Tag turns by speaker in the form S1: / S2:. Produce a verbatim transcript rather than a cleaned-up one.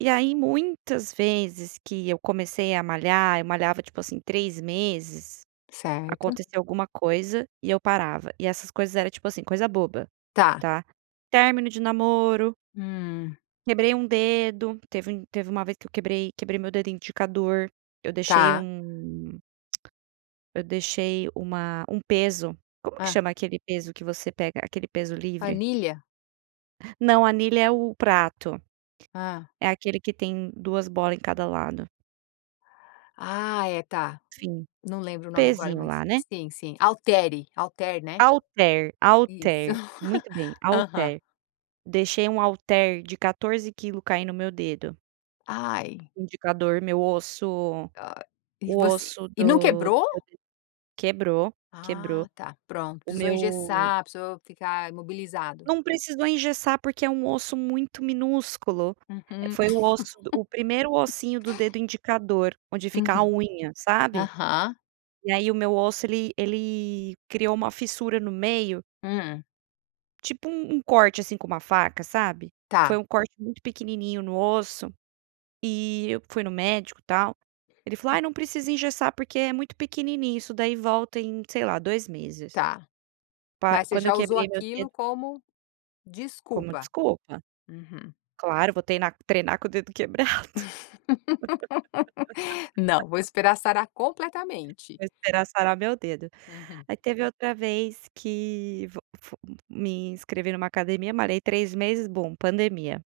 S1: E aí muitas vezes que eu comecei a malhar, eu malhava tipo assim três meses,
S2: Certo.
S1: acontecia alguma coisa, e eu parava e essas coisas era tipo assim coisa boba,
S2: Está.
S1: tá? Término de namoro
S2: Hum.
S1: quebrei um dedo, teve um teve uma vez que eu quebrei quebrei meu dedo indicador, eu deixei
S2: Está.
S1: um eu deixei uma um peso, como que
S2: Ah.
S1: chama aquele peso que você pega aquele peso livre?
S2: Anilha?
S1: Não anilha é o prato,
S2: Ah.
S1: é aquele que tem duas bola em cada lado.
S2: Ah é tá,
S1: Sim,
S2: não lembro o nome agora
S1: pesinho
S2: mas
S1: lá, né.
S2: sim, sim, altere, altere, né.
S1: Alter,
S2: Isso,
S1: alter, muito bem,
S2: aham.
S1: alter, deixei um alter de quatorze quilo cair no meu dedo
S2: Ai.
S1: indicador, meu osso
S2: Ai e
S1: o
S2: você,
S1: osso
S2: e não
S1: do [unintelligible]
S2: quebrou?
S1: quebrou,
S2: Ah,
S1: quebrou,
S2: está, pronto
S1: o
S2: precisou
S1: meu
S2: engessar, precisou ficar imobilizado.
S1: Não precisou engessar porque é um osso muito minúsculo,
S2: Uhum.
S1: foi o osso do o primeiro ossinho do dedo indicador onde fica a
S2: Uhum.
S1: unha, sabe?
S2: Aham.
S1: E aí o meu osso ele ele criou uma fissura no meio
S2: Hã.
S1: tipo um um corte, assim, com uma faca, sabe? Foi
S2: Está.
S1: um corte muito pequenininho no osso, e eu fui no médico tal, ele falou: "Ai não precisa engessar porque é muito pequenininho isso daí volta em, sei lá, dois meses".
S2: Está.
S1: Pá,
S2: Mas você
S1: quando eu
S2: já usou
S1: quebrei meu dedo
S2: aquilo como
S1: como
S2: desculpa.
S1: desculpa,
S2: Uhum.
S1: claro vou treinar treinar com o dedo quebrado?
S2: Não vou esperar sarar completamente.
S1: Vou esperar sarar meu dedo.
S2: Uhum.
S1: Aí teve outra vez que, v f f me inscrevi em uma academia, malhei três meses, boom pandemia.